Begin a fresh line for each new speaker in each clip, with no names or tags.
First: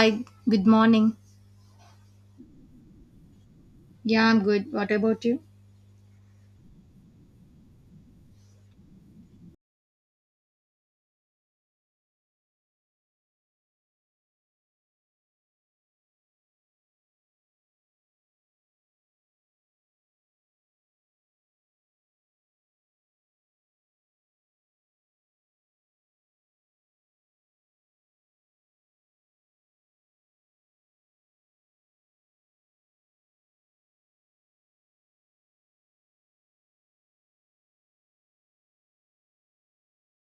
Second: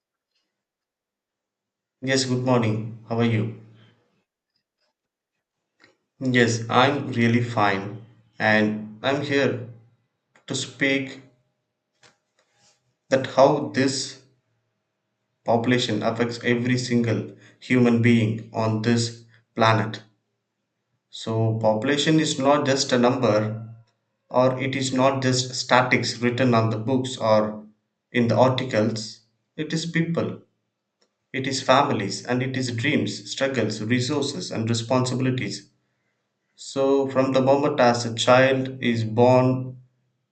Hi, good morning.
Yes, good morning. How are you?
Yeah, I'm good. What about you?
Yes, I'm really fine. And I'm here to speak that how this population affects every single human being on this planet. So population is not just a number, or it is not just statics written on the books or in the articles. It is people, it is families, and it is dreams, struggles, resources, and responsibilities. So from the moment as a child is born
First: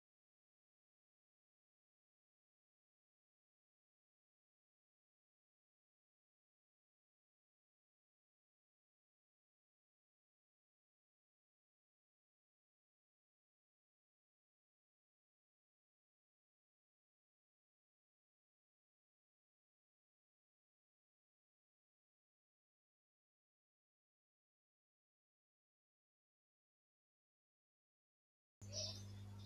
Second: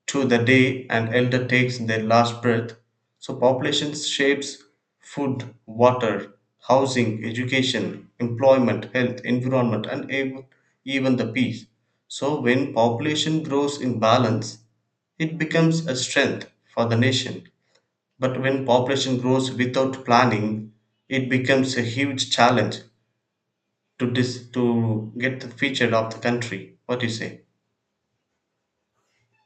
to the day an elder takes their last breath, so population shapes food, water, housing, education, employment, health, environment, and even the peace. So when population grows in balance, it becomes a strength for the nation. But when population grows without planning, it becomes a huge challenge to get the future of the country. What do you say?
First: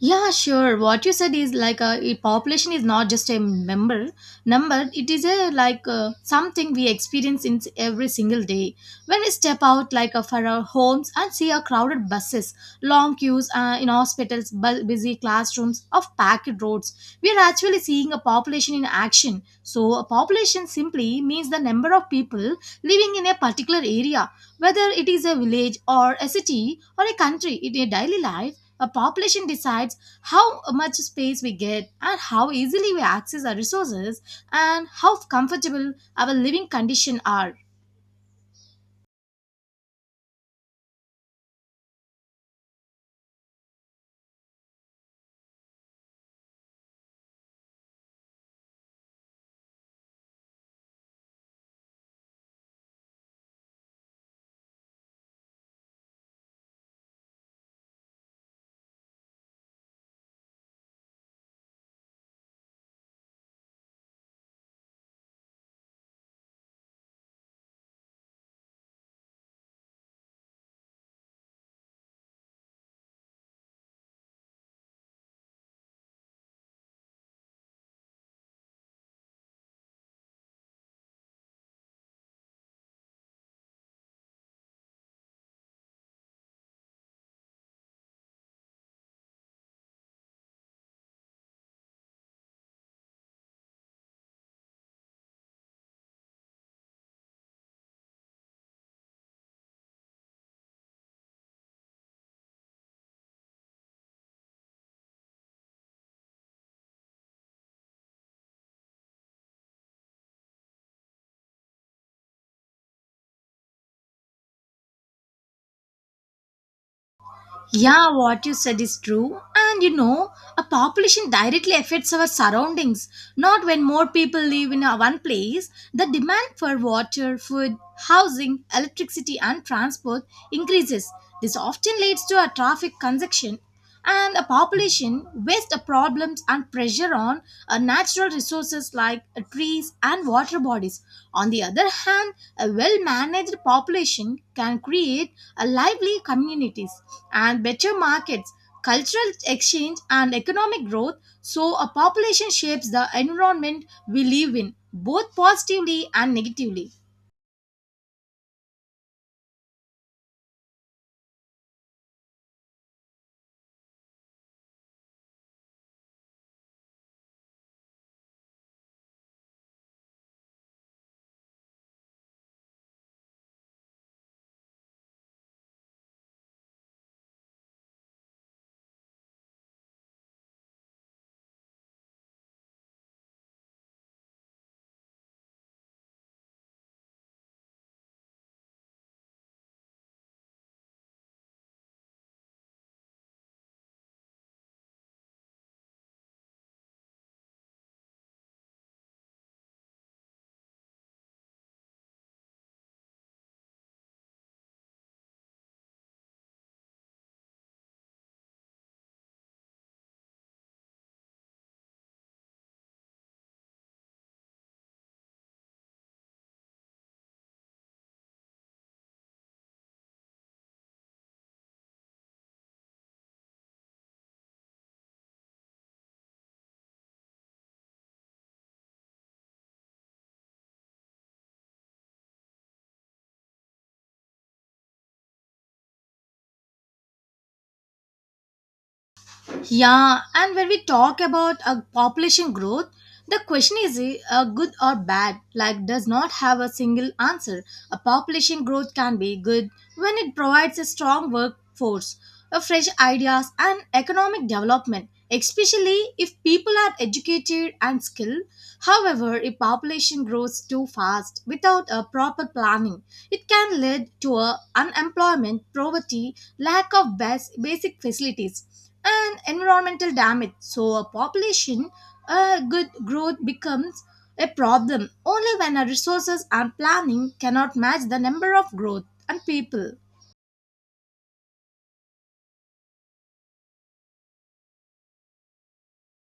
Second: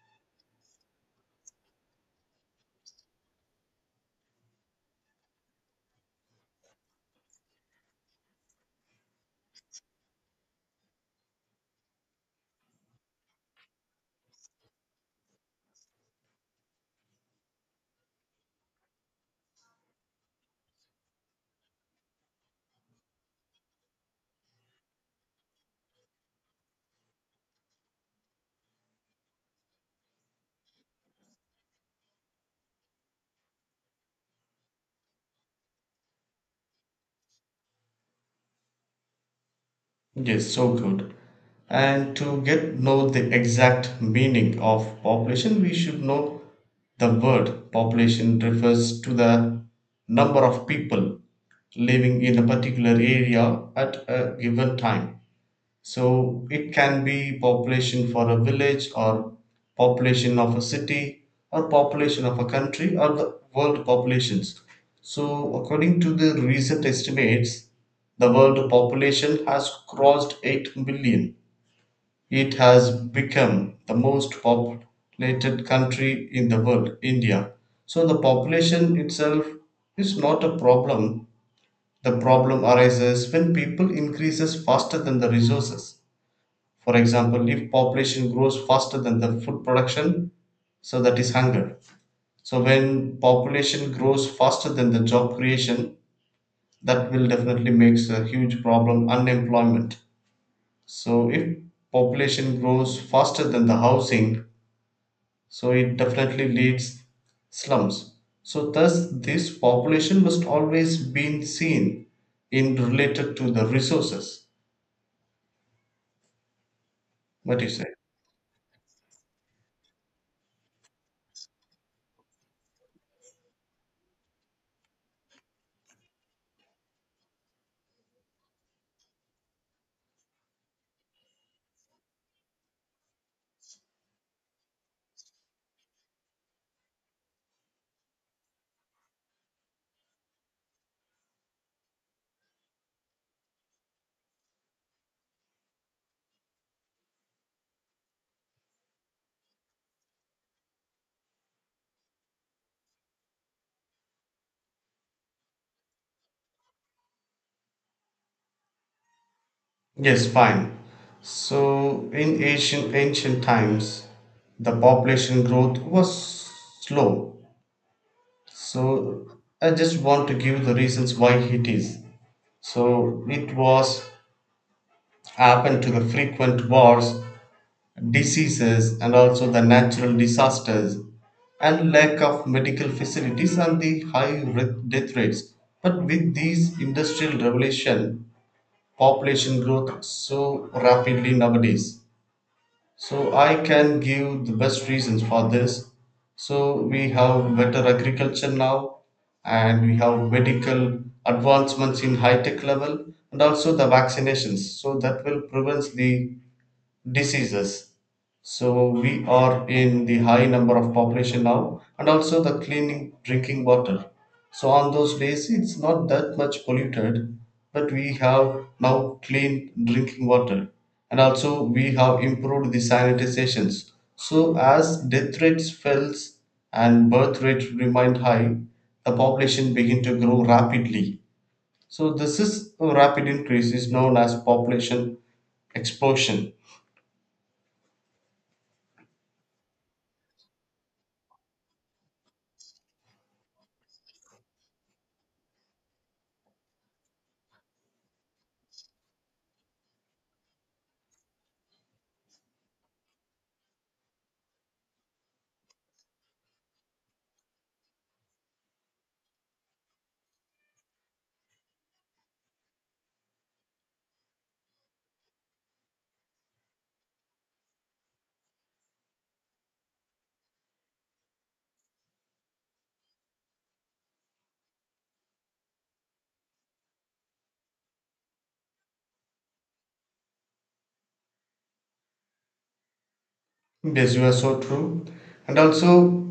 Yeah, sure. What you said is like a population is not just a member number. It is a like something we experience in every single day. When we step out for our homes and see our crowded buses, long queues in hospitals, busy classrooms, of packed roads, we are actually seeing a population in action. So a population simply means the number of people living in a particular area, whether it is a village or a city or a country. In a daily life a population decides how much space we get and how easily we access our resources and how comfortable our living conditions are.
Yes, so good. And to get know the exact meaning of population, we should know the word population refers to the number of people living in a particular area at a given time. So it can be population for a village, or population of a city, or population of a country, or the world populations. So according to the recent estimates, the world population has crossed 8 billion. It has become the most populated country in the world, India. So the population itself is not a problem. The problem arises when people increases faster than the resources. For example, if population grows faster than the food production, so that is hunger. So when population grows faster than the job creation, that will definitely makes a huge problem, unemployment. So if population grows faster than the housing, so it definitely leads slums. So thus this population must always be seen in related to the resources. What do you say?
Yeah, what you said is true. And you know, a population directly affects our surroundings. Not when more people live in a one place, the demand for water, food, housing, electricity, and transport increases. This often leads to a traffic congestion and a population waste of problems and pressure on natural resources like trees and water bodies. On the other hand, a well managed population can create a lively communities and better markets, cultural exchange, and economic growth. So, a population shapes the environment we live in, both positively and negatively.
Yes, fine. So in ancient times, the population growth was slow. So I just want to give the reasons why it is. So it was happened to the frequent wars, diseases, and also the natural disasters, and lack of medical facilities and the death rates. But with these industrial revolution, population growth so rapidly nowadays. So I can give the best reasons for this. So we have better agriculture now, and we have medical advancements in high tech level, and also the vaccinations. So that will prevent the diseases. So we are in the high number of population now, and also the cleaning drinking water. So on those days, it's not that much polluted, but we have now clean drinking water, and also we have improved the sanitizations. So as death rates falls and birth rate remained high, the population begin to grow rapidly. So this is a rapid increase is known as population explosion.
Yeah, and when we talk about a population growth, the question is good or bad, like does not have a single answer. A population growth can be good when it provides a strong workforce, a fresh ideas and economic development, especially if people are educated and skilled. However, if population grows too fast without a proper planning, it can lead to a unemployment, poverty, lack of basic facilities, and environmental damage. So, a population good growth becomes a problem only when our resources and planning cannot match the number of growth and people.
Yes, you are so true. And also,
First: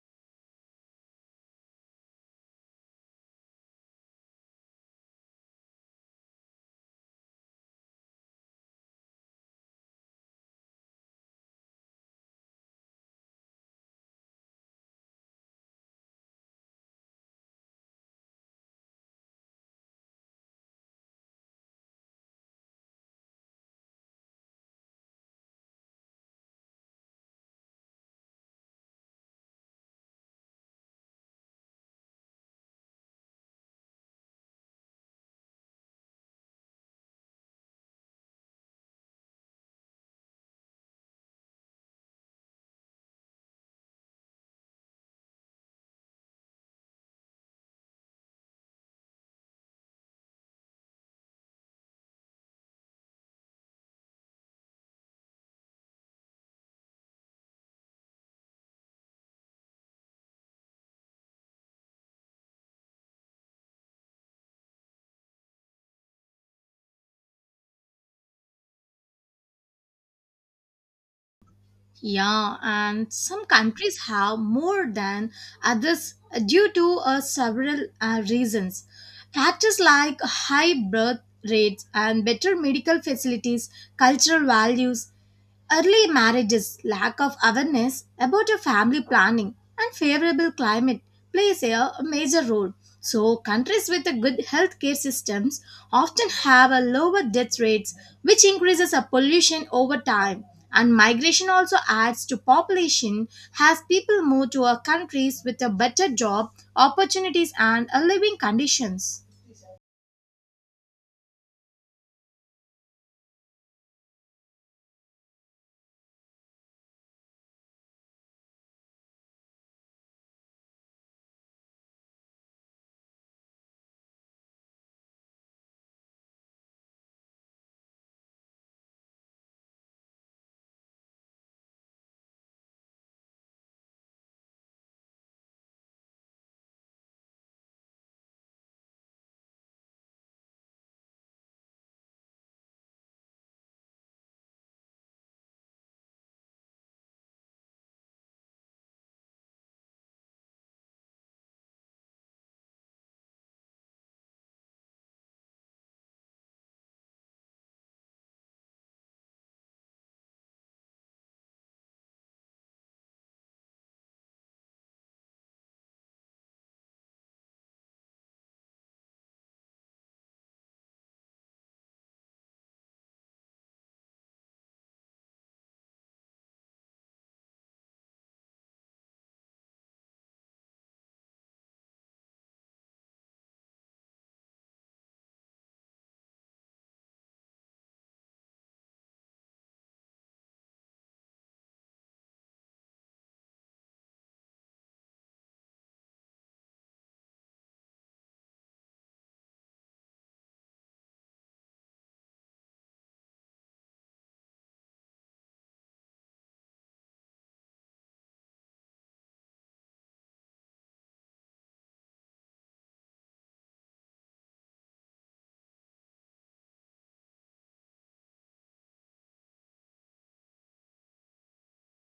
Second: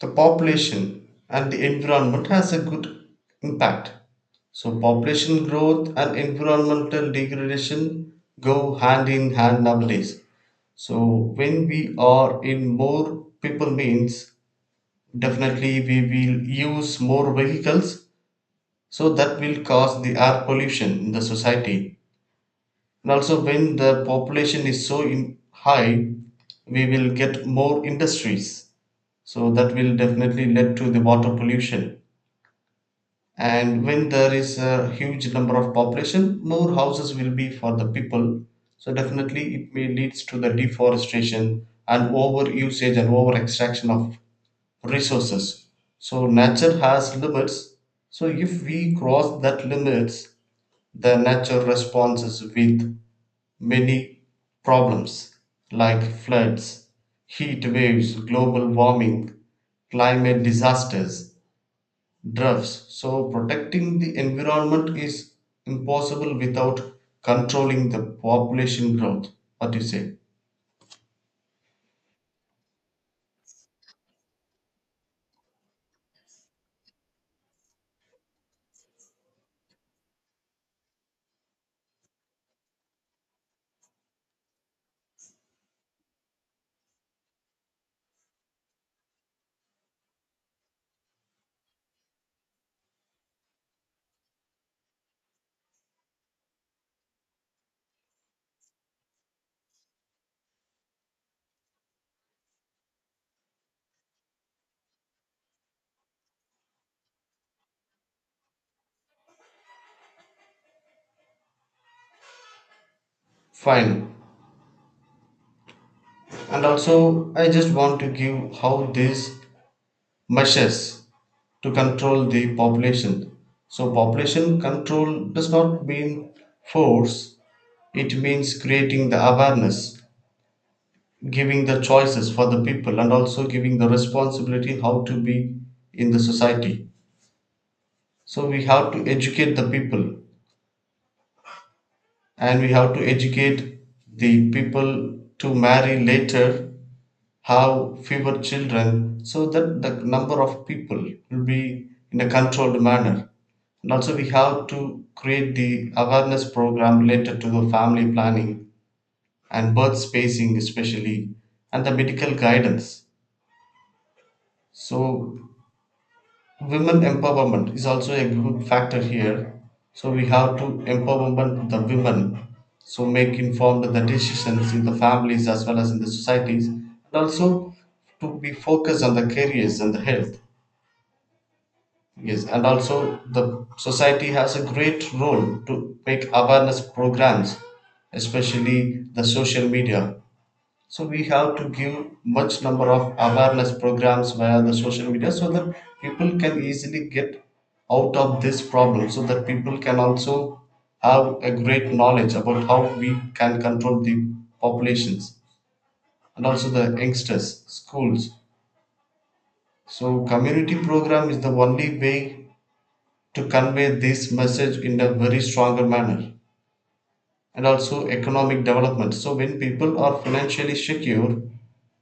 the population and the environment has a good impact. So population growth and environmental degradation go hand in hand nowadays. So when we are in more people means, definitely we will use more vehicles. So that will cause the air pollution in the society. And also, when the population is so in high, we will get more industries, so that will definitely lead to the water pollution. And when there is a huge number of population, more houses will be for the people, so definitely it may leads to the deforestation and over usage and over extraction of resources. So nature has limits. So if we cross that limits, the nature responses with many problems, like floods, heat waves, global warming, climate disasters, drugs. So protecting the environment is impossible without controlling the population growth. What do you say?
Yeah, and some countries have more than others due to several reasons. Factors like high birth rates and better medical facilities, cultural values, early marriages, lack of awareness about your family planning, and favorable climate plays a major role. So, countries with a good healthcare systems often have a lower death rates, which increases a pollution over time. And migration also adds to population as people move to a countries with a better job opportunities and a living conditions.
Fine. And also, I just want to give how these measures to control the population. So population control does not mean force. It means creating the awareness, giving the choices for the people, and also giving the responsibility how to be in the society. So we have to educate the people, and we have to educate the people to marry later, have fewer children, so that the number of people will be in a controlled manner. And also we have to create the awareness program related to the family planning and birth spacing especially, and the medical guidance. So women empowerment is also a good factor here. So we have to empowerment the women, so make informed the decisions in the families as well as in the societies, and also to be focused on the careers and the health. Yes, and also the society has a great role to make awareness programs, especially the social media. So we have to give much number of awareness programs via the social media, so that people can easily get out of this problem, so that people can also have a great knowledge about how we can control the populations. And also the youngsters schools, so community program is the only way to convey this message in a very stronger manner. And also economic development. So when people are financially secure,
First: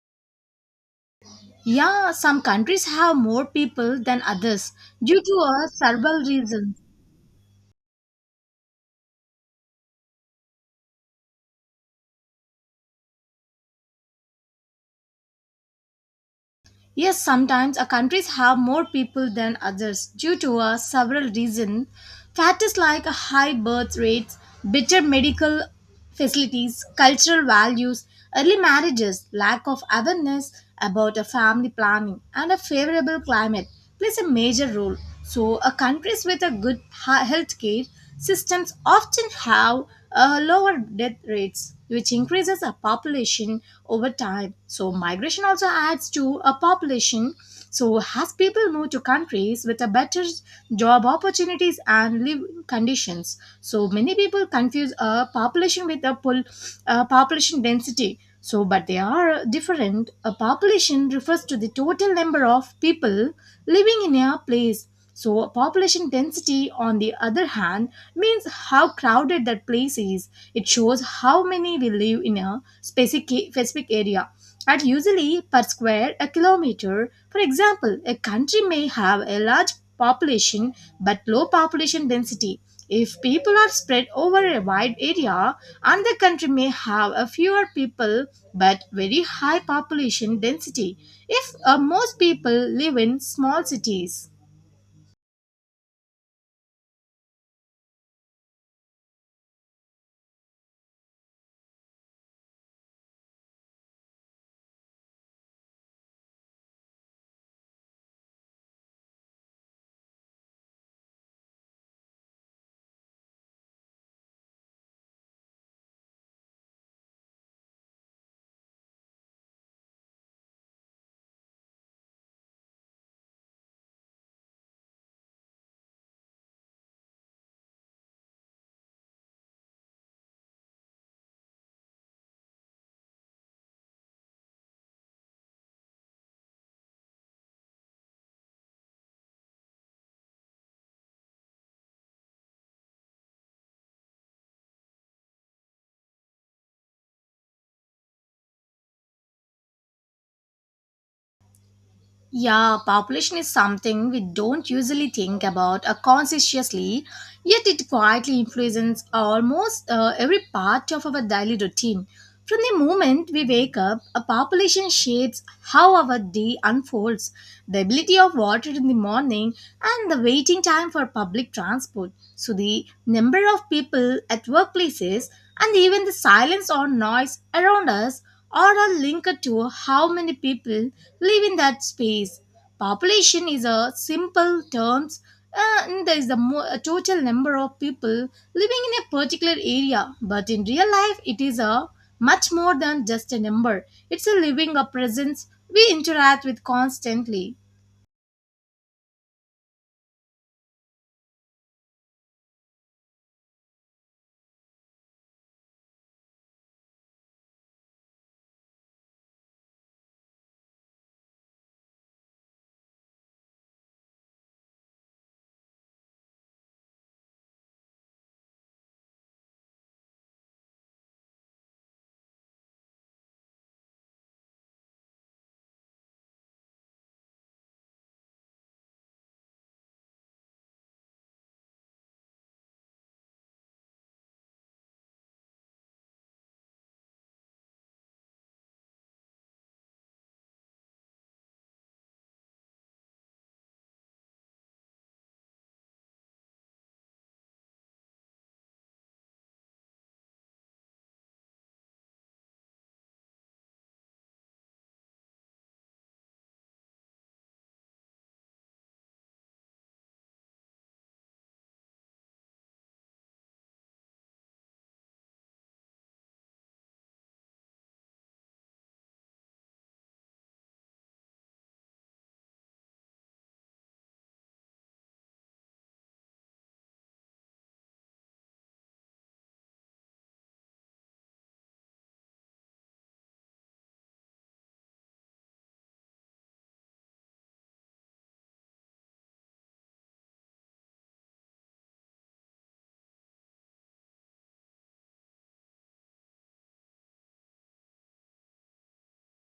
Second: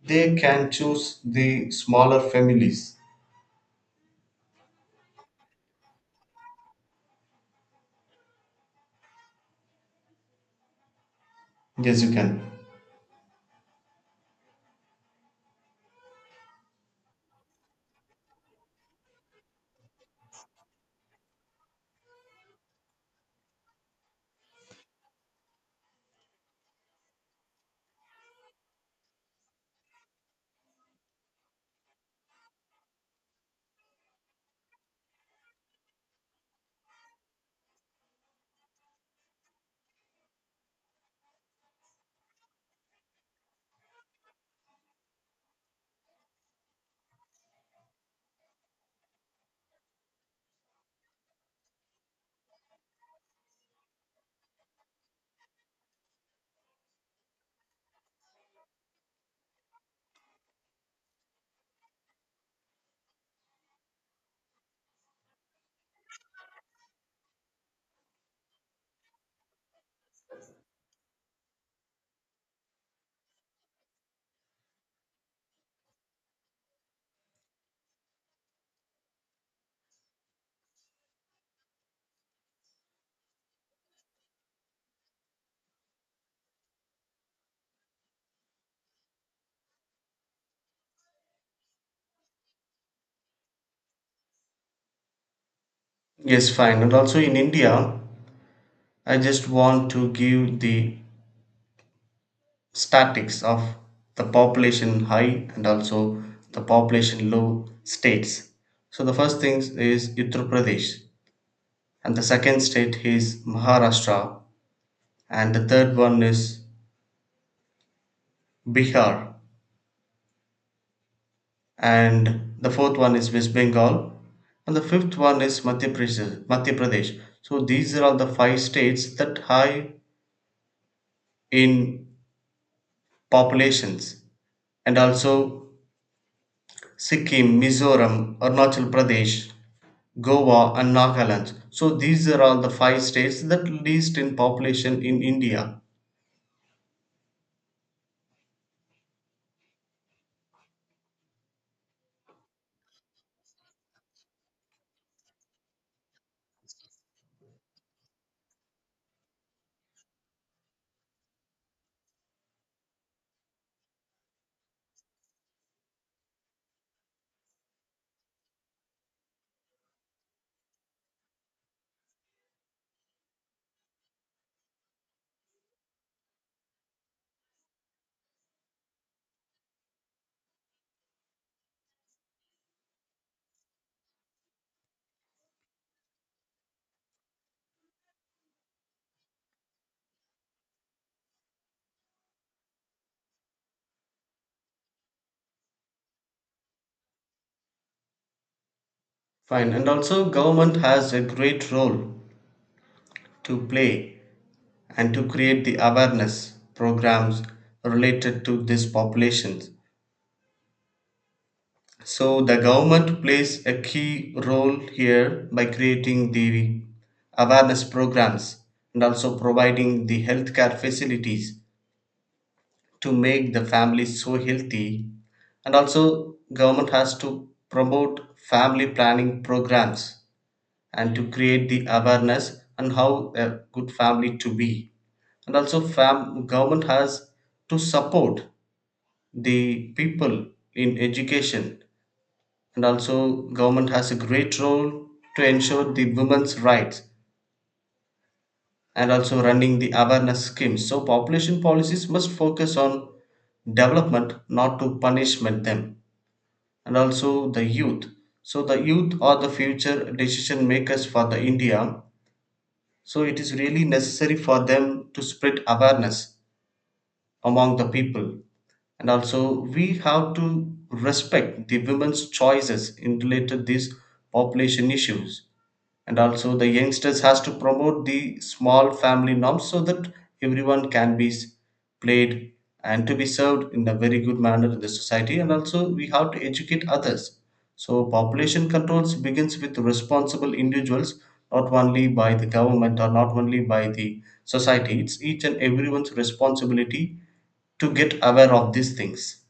they can choose the
Yeah,
smaller
some countries
families.
have more people than others due to a several reasons.
Yes, you can.
Yes, sometimes a countries have more people than others due to a several reasons. Factors like high birth rates, better medical facilities, cultural values, early marriages, lack of awareness about a family planning, and a favorable climate plays a major role. So, a countries with a good health care systems often have lower death rates, which increases a population over time. So migration also adds to a population. So as people move to countries with a better job opportunities and living conditions, so many people confuse a population with population density. So, but they are different. A population refers to the total number of people living in a place. So, population density, on the other hand, means how crowded that place is. It shows how many will live in a specific area at usually per square a kilometer. For example, a country may have a large population but low population density. If people are spread over a wide area, another country may have a fewer people but very high population density. If most people live in small cities.
Yes, fine. And also in India, I just want to give the statistics of the population high and also the population low states. So the first thing is Uttar Pradesh, and the second state is Maharashtra, and the third one is Bihar, and the fourth one is West Bengal, and the fifth one is Madhya Pradesh. Madhya Pradesh. So these are all the five states that high in populations. And also Sikkim, Mizoram, Arunachal Pradesh, Goa, and Nagaland. So these are all the five states that least in population in India.
Yeah, population is something we don't usually think about consciously, yet it quietly influences almost every part of our daily routine. From the moment we wake up, a population shapes how our day unfolds, the ability of water in the morning, and the waiting time for public transport. So, the number of people at workplaces and even the silence or noise around us are all linked to how many people live in that space. Population is a simple terms and there is a total number of people living in a particular area. But in real life, it is a much more than just a number. It's a living a presence we interact with constantly.
Fine, and also government has a great role to play and to create the awareness programs related to these populations. So the government plays a key role here by creating the awareness programs, and also providing the healthcare facilities to make the families so healthy. And also government has to promote family planning programs and to create the awareness on how a good family to be. And also government has to support the people in education. And also government has a great role to ensure the women's rights and also running the awareness schemes. So population policies must focus on development, not to punishment them. And also the youth. So the youth are the future decision makers for the India. So it is really necessary for them to spread awareness among the people. And also we have to respect the women's choices in related these population issues. And also the youngsters has to promote the small family norms, so that everyone can be played and to be served in a very good manner in the society. And also we have to educate others. So population controls begins with responsible individuals, not only by the government or not only by the society. It's each and everyone's responsibility to get aware of these things.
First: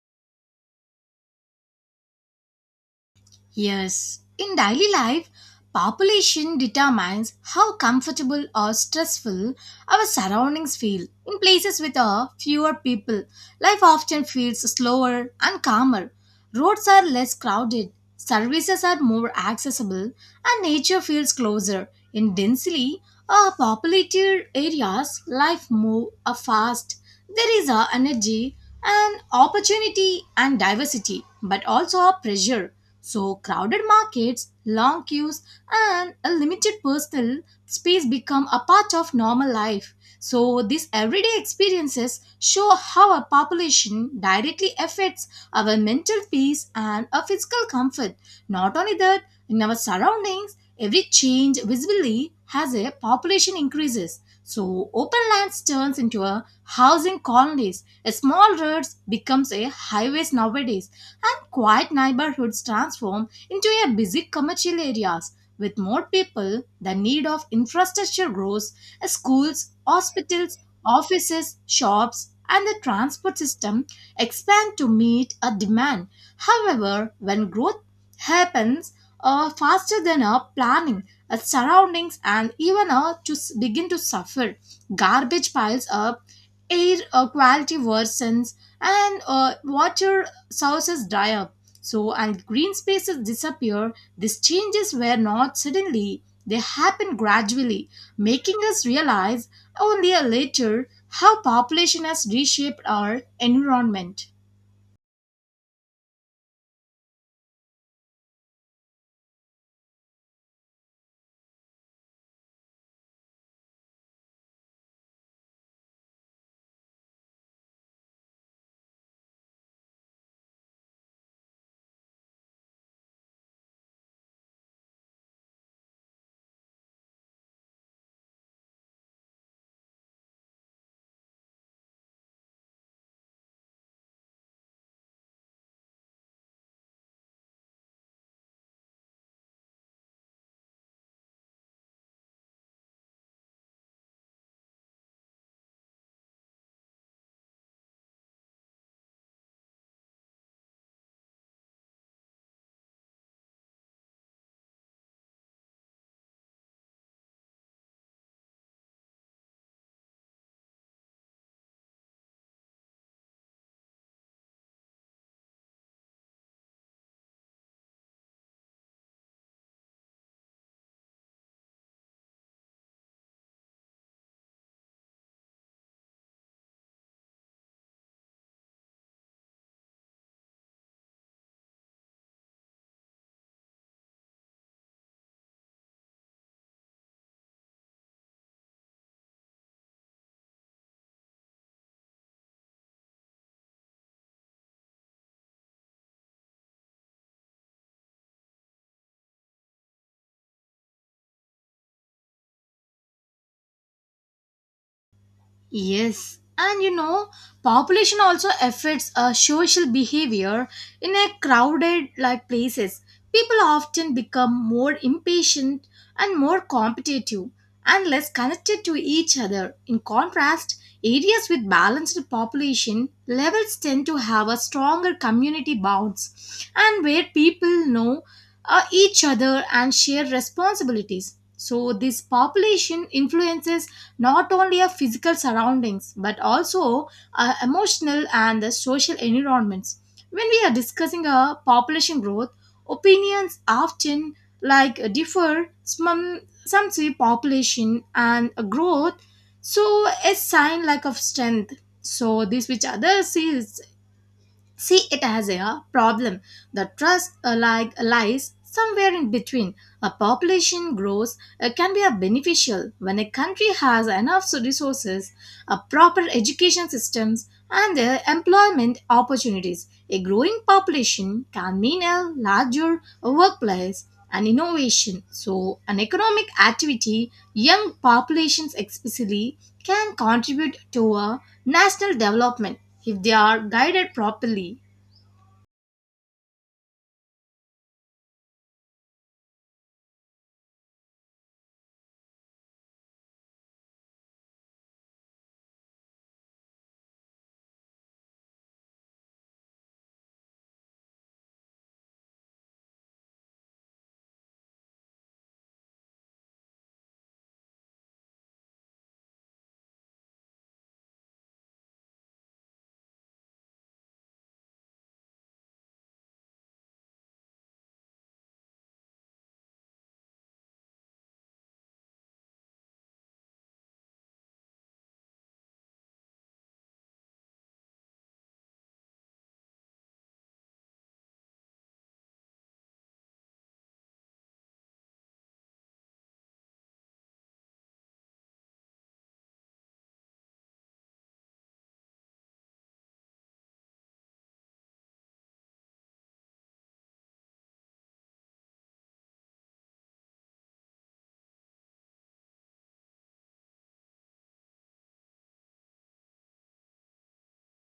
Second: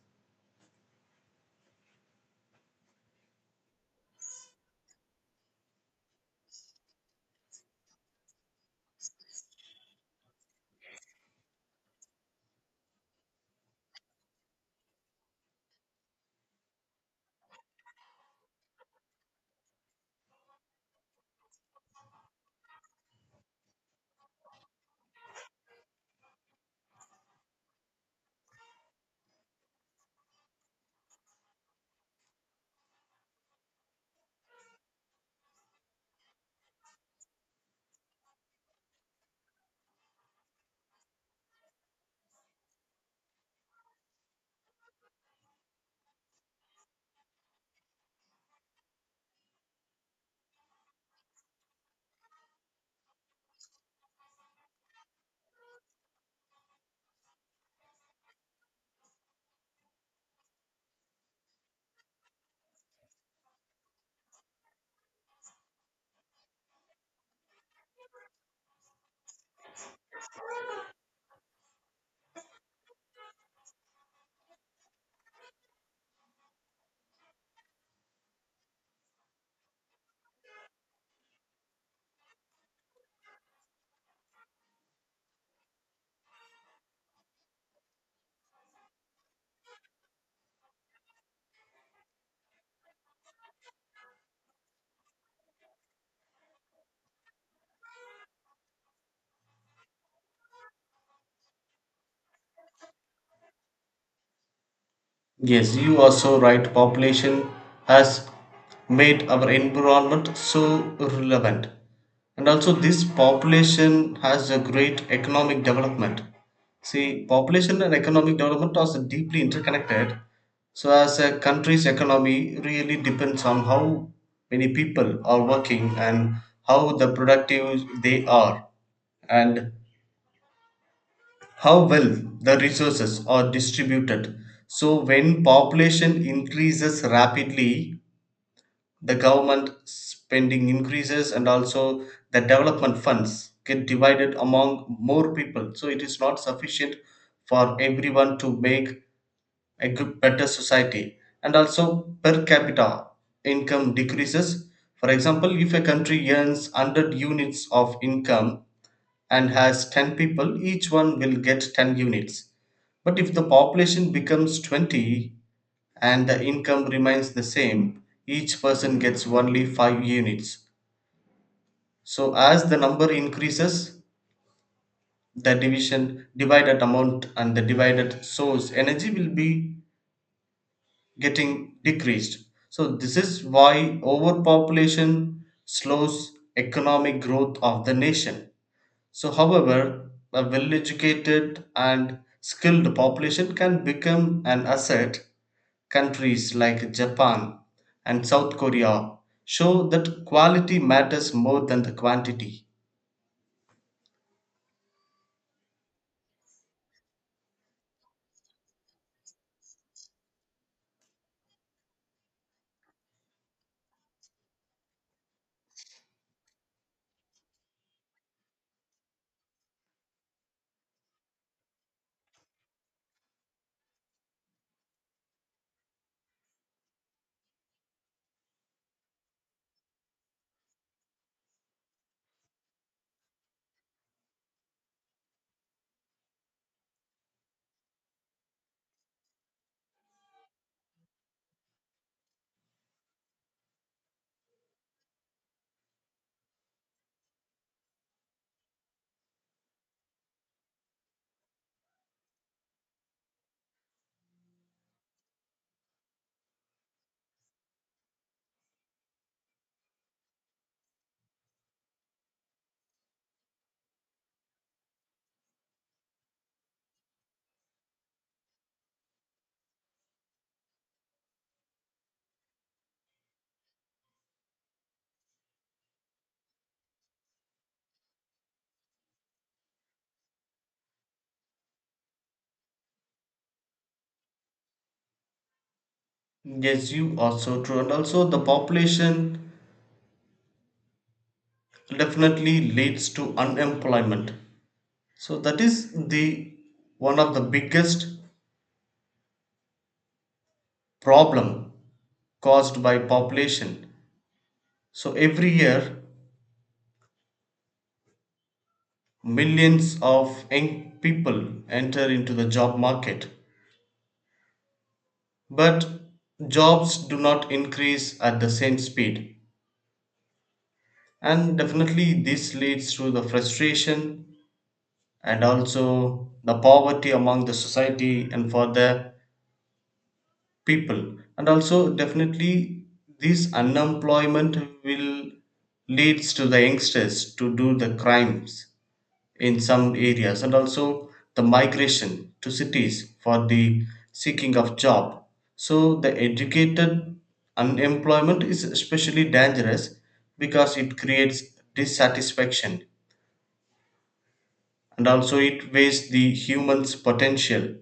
Yes, in daily life, population determines how comfortable or stressful our surroundings feel. In places with a fewer people, life often feels slower and calmer. Roads are less crowded, services are more accessible, and nature feels closer. In densely populated areas, life moves fast. There is a energy and opportunity and diversity, but also a pressure. So, crowded markets, long queues, and a limited personal space become a part of normal life. So, these everyday experiences show how our population directly affects our mental peace and our physical comfort. Not only that, in our surroundings, every change visibly has a population increases. So, open lands turns into a housing colonies. A small roads becomes a highways nowadays and quiet neighborhoods transform into a busy commercial areas. With more people the need of infrastructure grows, schools, hospitals, offices, shops, and the transport system expand to meet a demand. However, when growth happens faster than our planning, our surroundings and even begin to suffer. Garbage piles up, air quality worsens, and water sources dry up, so and green spaces disappear. These changes were not suddenly, they happened gradually, making us realize only later how population has reshaped our environment.
Yes, you are so right. Population has made our environment so relevant. And also, this population has a great economic development. See, population and economic development are so deeply interconnected. So as a country's economy really depends on how many people are working, and how the productive they are, and how well the resources are distributed. So when population increases rapidly, the government spending increases, and also the development funds get divided among more people. So it is not sufficient for everyone to make a good, better society. And also, per capita income decreases. For example, if a country earns 100 units of income and has 10 people, each one will get 10 units. But if the population becomes 20 and the income remains the same, each person gets only 5 units. So as the number increases, the division divided amount and the divided source energy will be getting decreased. So this is why overpopulation slows economic growth of the nation. So however, a well educated and skilled population can become an asset. Countries like Japan and South Korea show that quality matters more than the quantity.
Yes, and you know, population also affects social behavior in a crowded like places. People often become more impatient and more competitive and less connected to each other. In contrast, areas with balanced population levels tend to have a stronger community bonds and where people know each other and share responsibilities. So, this population influences not only our physical surroundings but also our emotional and the social environments. When we are discussing a population growth, opinions often like differ. Some say population and a growth, so a sign like of strength. So this which others sees see it as a problem. The trust like lies somewhere in between. A population grows can be a beneficial when a country has enough resources, a proper education systems, and employment opportunities. A growing population can mean a larger workplace and innovation. So, an economic activity, young populations especially, can contribute to a national development if they are guided properly.
Yes, you are so true. And also, the population definitely leads to unemployment. So that is the one of the biggest problem caused by population. So every year millions of young people enter into the job market, but jobs do not increase at the same speed. And definitely, this leads to the frustration and also the poverty among the society and for the people. And also, definitely, this unemployment will leads to the youngsters to do the crimes in some areas, and also the migration to cities for the seeking of job. So the educated unemployment is especially dangerous, because it creates dissatisfaction, and also it wastes the human's potential.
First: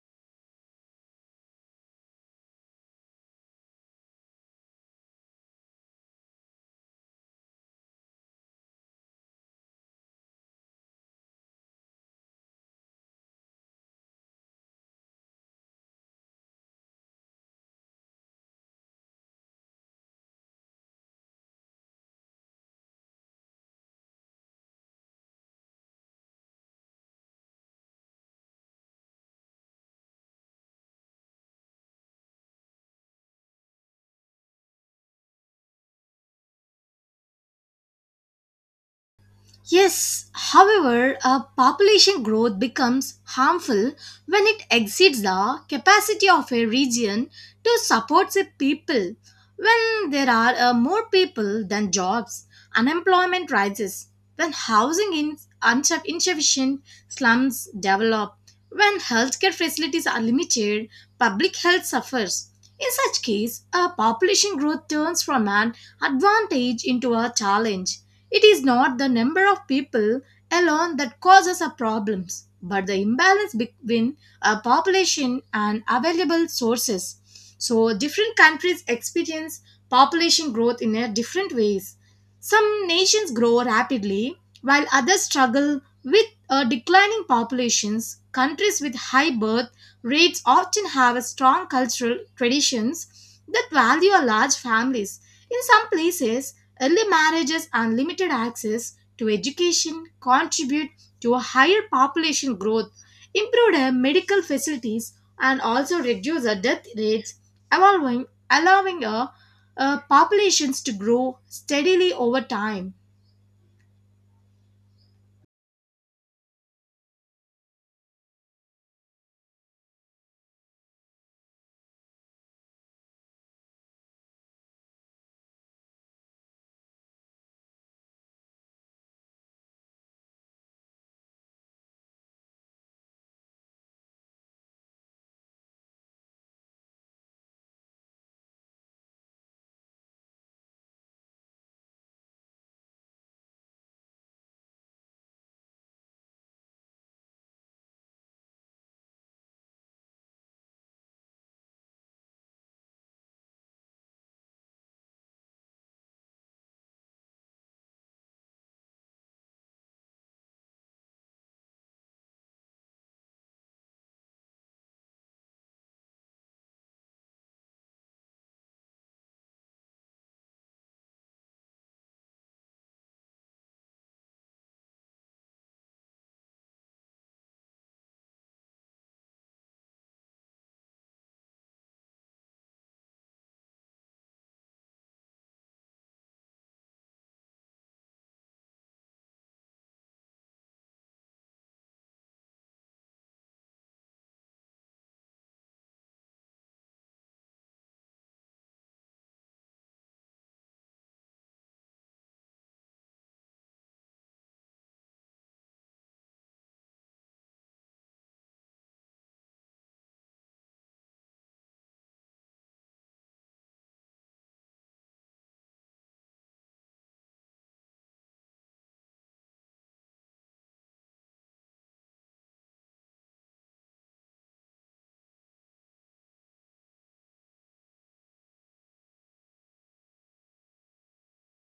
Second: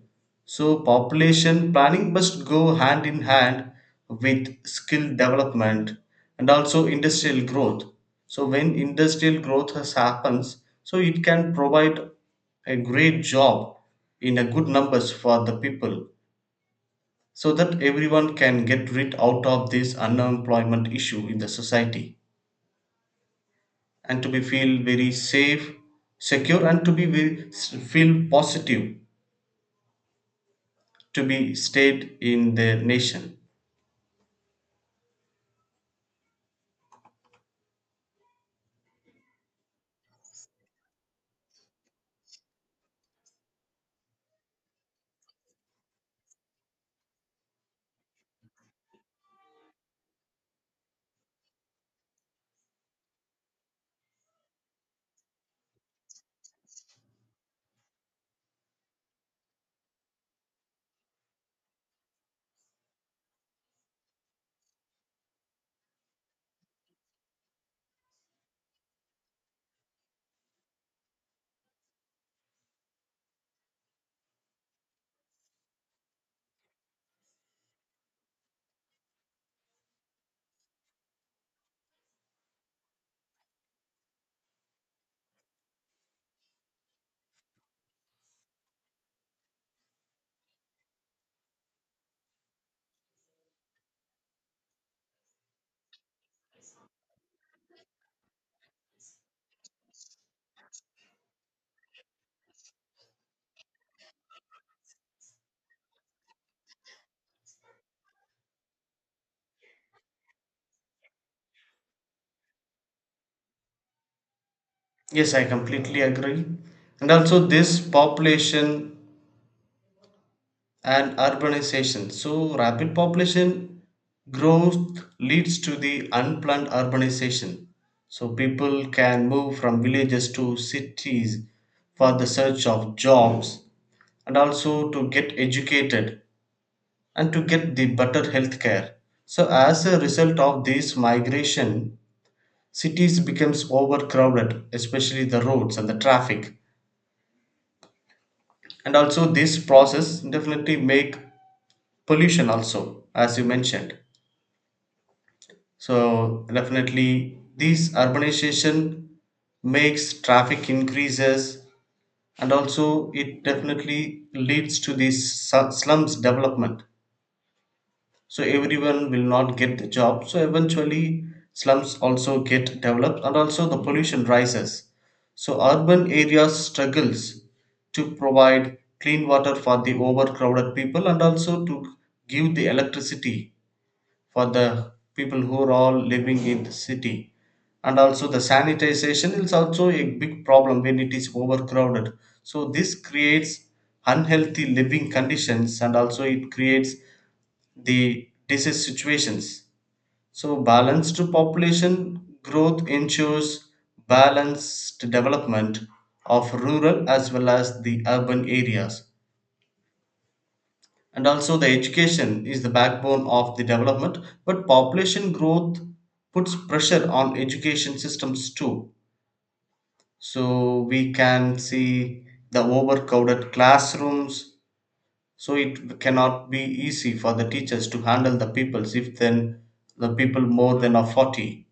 So population planning must go hand in hand with skill development and also industrial growth. So, when industrial growth has happens, so it can provide a great job in a good numbers for the people so that everyone can get rid out of this unemployment issue in the society and to be feel very safe secure and to be very, feel positive to be stayed in the nation.
Yes, however, a population growth becomes harmful when it exceeds the capacity of a region to support the people. When there are more people than jobs, unemployment rises. When housing is insufficient, slums develop. When healthcare facilities are limited, public health suffers. In such case, a population growth turns from an advantage into a challenge. It is not the number of people alone that causes our problems, but the imbalance between a population and available sources. So, different countries experience population growth in a different ways. Some nations grow rapidly, while others struggle with declining populations. Countries with high birth rates often have a strong cultural traditions that value a large families. In some places, early marriages and limited access to education contribute to a higher population growth, improved medical facilities, and also reduce the death rates, allowing, allowing populations to grow steadily over time.
Yes, I completely agree. And also, this population and urbanization. So, rapid population growth leads to the unplanned urbanization. So, people can move from villages to cities for the search of jobs and also to get educated and to get the better health care. So, as a result of this migration, cities becomes overcrowded, especially the roads and the traffic, and also this process definitely make pollution also, as you mentioned. So definitely this urbanization makes traffic increases and also it definitely leads to this slums development. So everyone will not get the job, so eventually slums also get developed and also the pollution rises. So urban areas struggles to provide clean water for the overcrowded people and also to give the electricity for the people who are all living in the city. And also the sanitization is also a big problem when it is overcrowded, so this creates unhealthy living conditions and also it creates the disease situations. So, balanced population growth ensures balanced development of rural as well as the urban areas. And also, the education is the backbone of the development, but population growth puts pressure on education systems too. So, we can see the overcrowded classrooms. So it cannot be easy for the teachers to handle the peoples if then the people more than are 40.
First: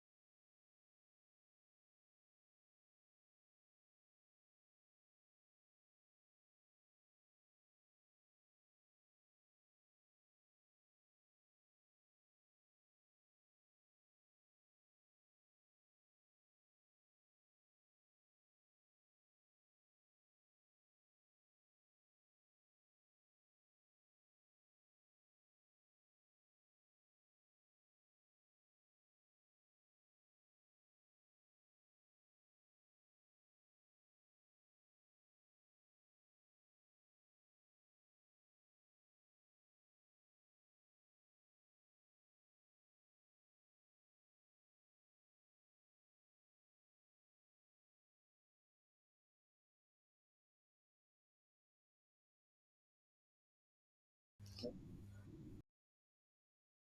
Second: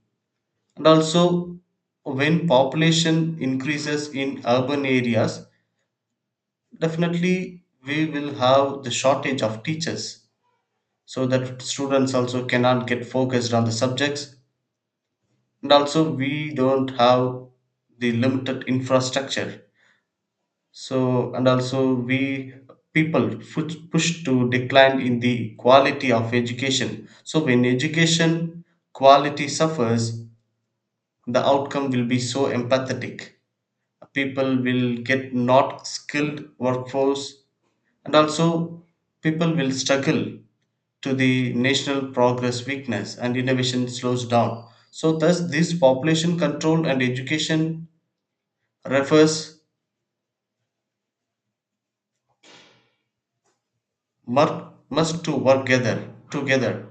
And also, when population increases in urban areas, definitely we will have the shortage of teachers so that students also cannot get focused on the subjects, and also we don't have the limited infrastructure. So, and also we people push to decline in the quality of education. So, when education quality suffers, the outcome will be so empathetic. People will get not skilled workforce, and also people will struggle to the national progress weakness and innovation slows down. So, thus, this population control and education refers must must to work together together.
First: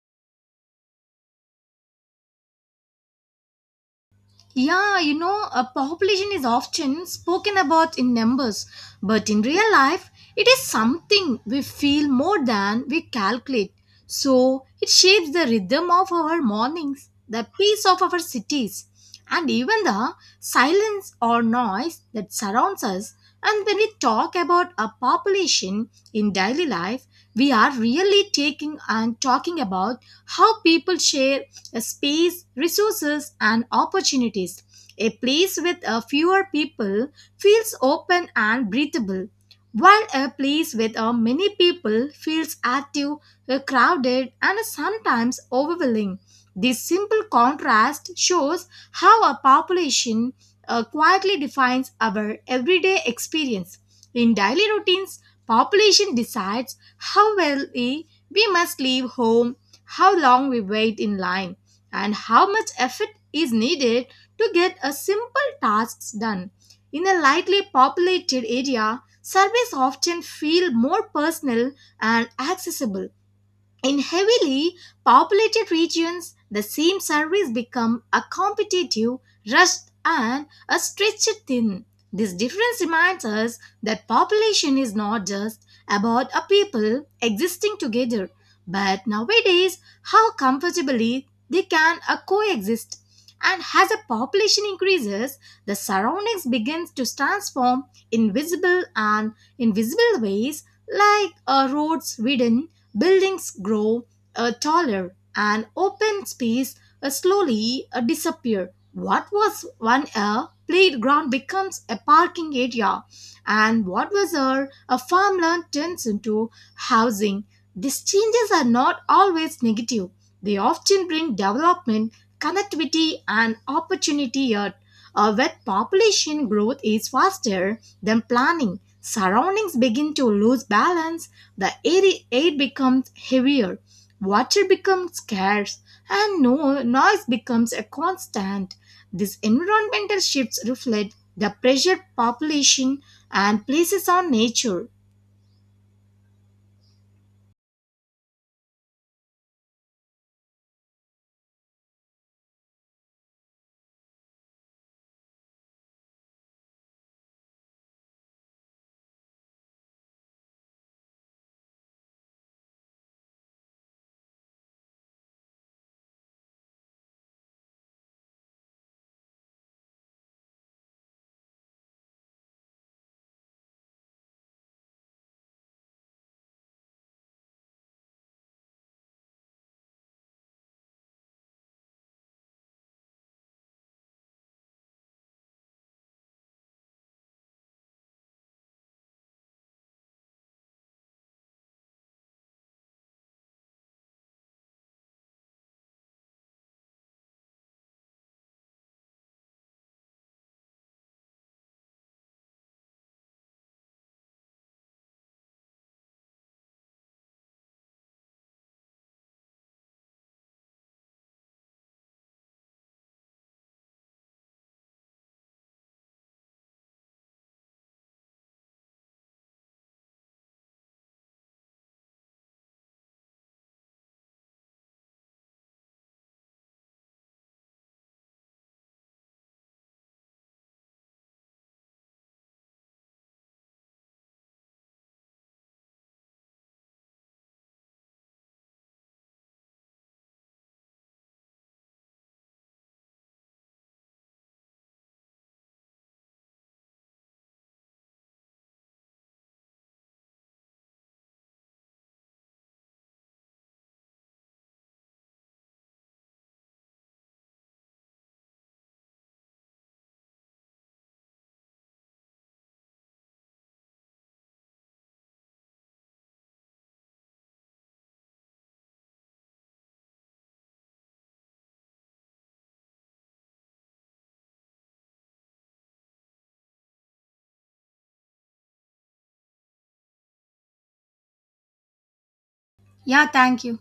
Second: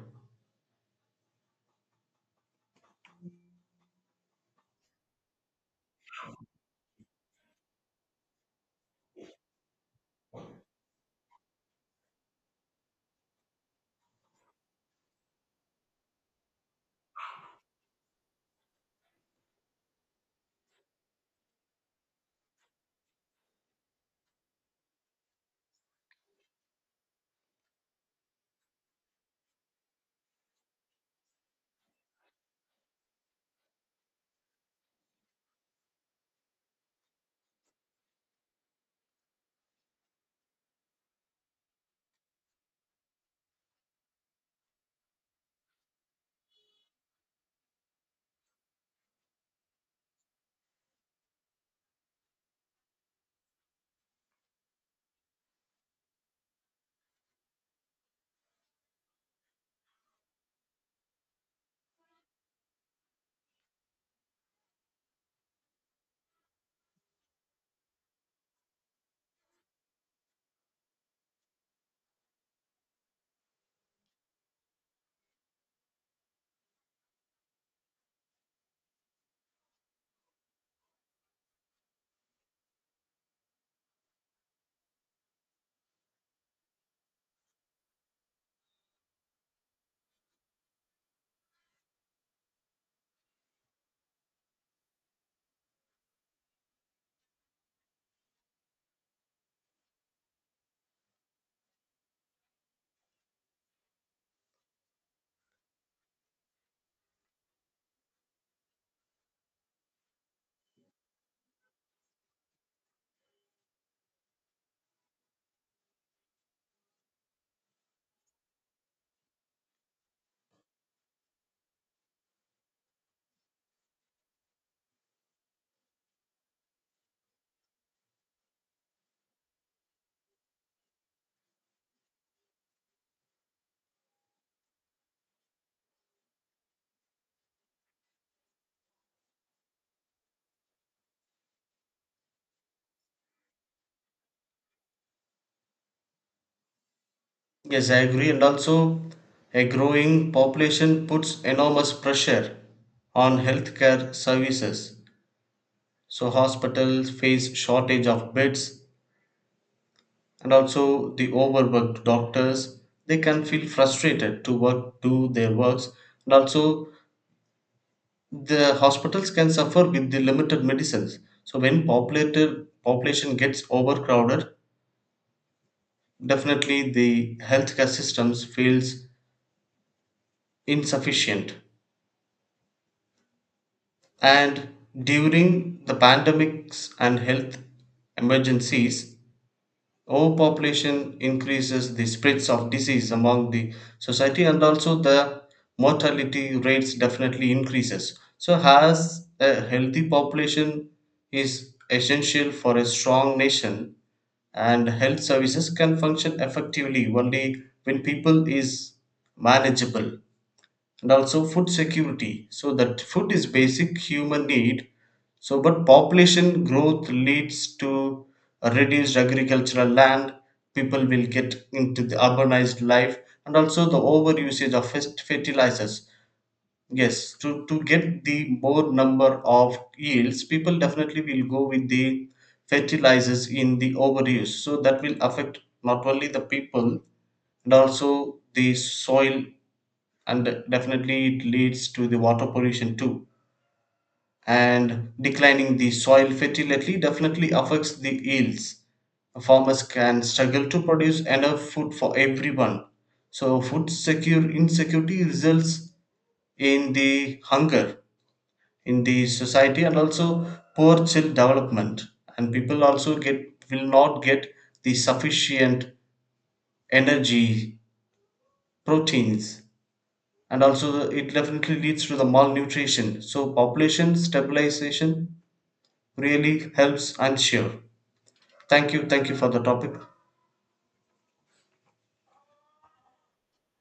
Yeah, you know, a population is often spoken about in numbers, but in real life, it is something we feel more than we calculate. So, it shapes the rhythm of our mornings, the pace of our cities, and even the silence or noise that surrounds us. And when we talk about a population in daily life, we are really taking and talking about how people share space, resources, and opportunities. A place with a fewer people feels open and breathable, while a place with a many people feels active, crowded, and sometimes overwhelming. This simple contrast shows how a population quietly defines our everyday experience. In daily routines, population decides how well we must leave home, how long we wait in line and how much effort is needed to get a simple tasks done. In a lightly populated area, surveys often feel more personal and accessible. In heavily populated regions, the same service become a competitive, rushed, and a stretched thin. This difference reminds us that population is not just about a people existing together, but nowadays how comfortably they can coexist. And as a population increases, the surroundings begins to transform in visible and invisible ways like roads, widden. Buildings grow taller and open space slowly disappear. What was one a playground becomes a parking area, and what was a farmland turns into housing. These changes are not always negative. They often bring development, connectivity, and opportunity. Yet, where population growth is faster than planning. Surroundings begin to lose balance. The air becomes heavier, water becomes scarce, and no noise becomes a constant. These environmental shifts reflect the pressure population and places on nature.
Yes, I agree. And also, a growing population puts enormous pressure on healthcare services. So, hospitals face shortage of beds and also the overworked doctors. They can feel frustrated to work, do their works. And also, the hospitals can suffer with the limited medicines. So, when populated population gets overcrowded, definitely the healthcare systems feels insufficient. And during the pandemics and health emergencies, overpopulation increases the spreads of disease among the society and also the mortality rates definitely increases. So has a healthy population is essential for a strong nation, and health services can function effectively only when people is manageable. And also food security, so that food is basic human need. So but population growth leads to a reduced agricultural land, people will get into the urbanized life, and also the overusage of fertilizers. Yes, to get the more number of yields, people definitely will go with the fertilizers in the overuse, so that will affect not only the people and also the soil, and definitely it leads to the water pollution too. And declining the soil fertility definitely affects the yields. Farmers can struggle to produce enough food for everyone, so food secure insecurity results in the hunger in the society, and also poor child development, and people also get will not get the sufficient energy, proteins. And also it definitely leads to the malnutrition. So population stabilization really helps, I'm sure. Thank you, thank you for the topic.
Yeah, thank you.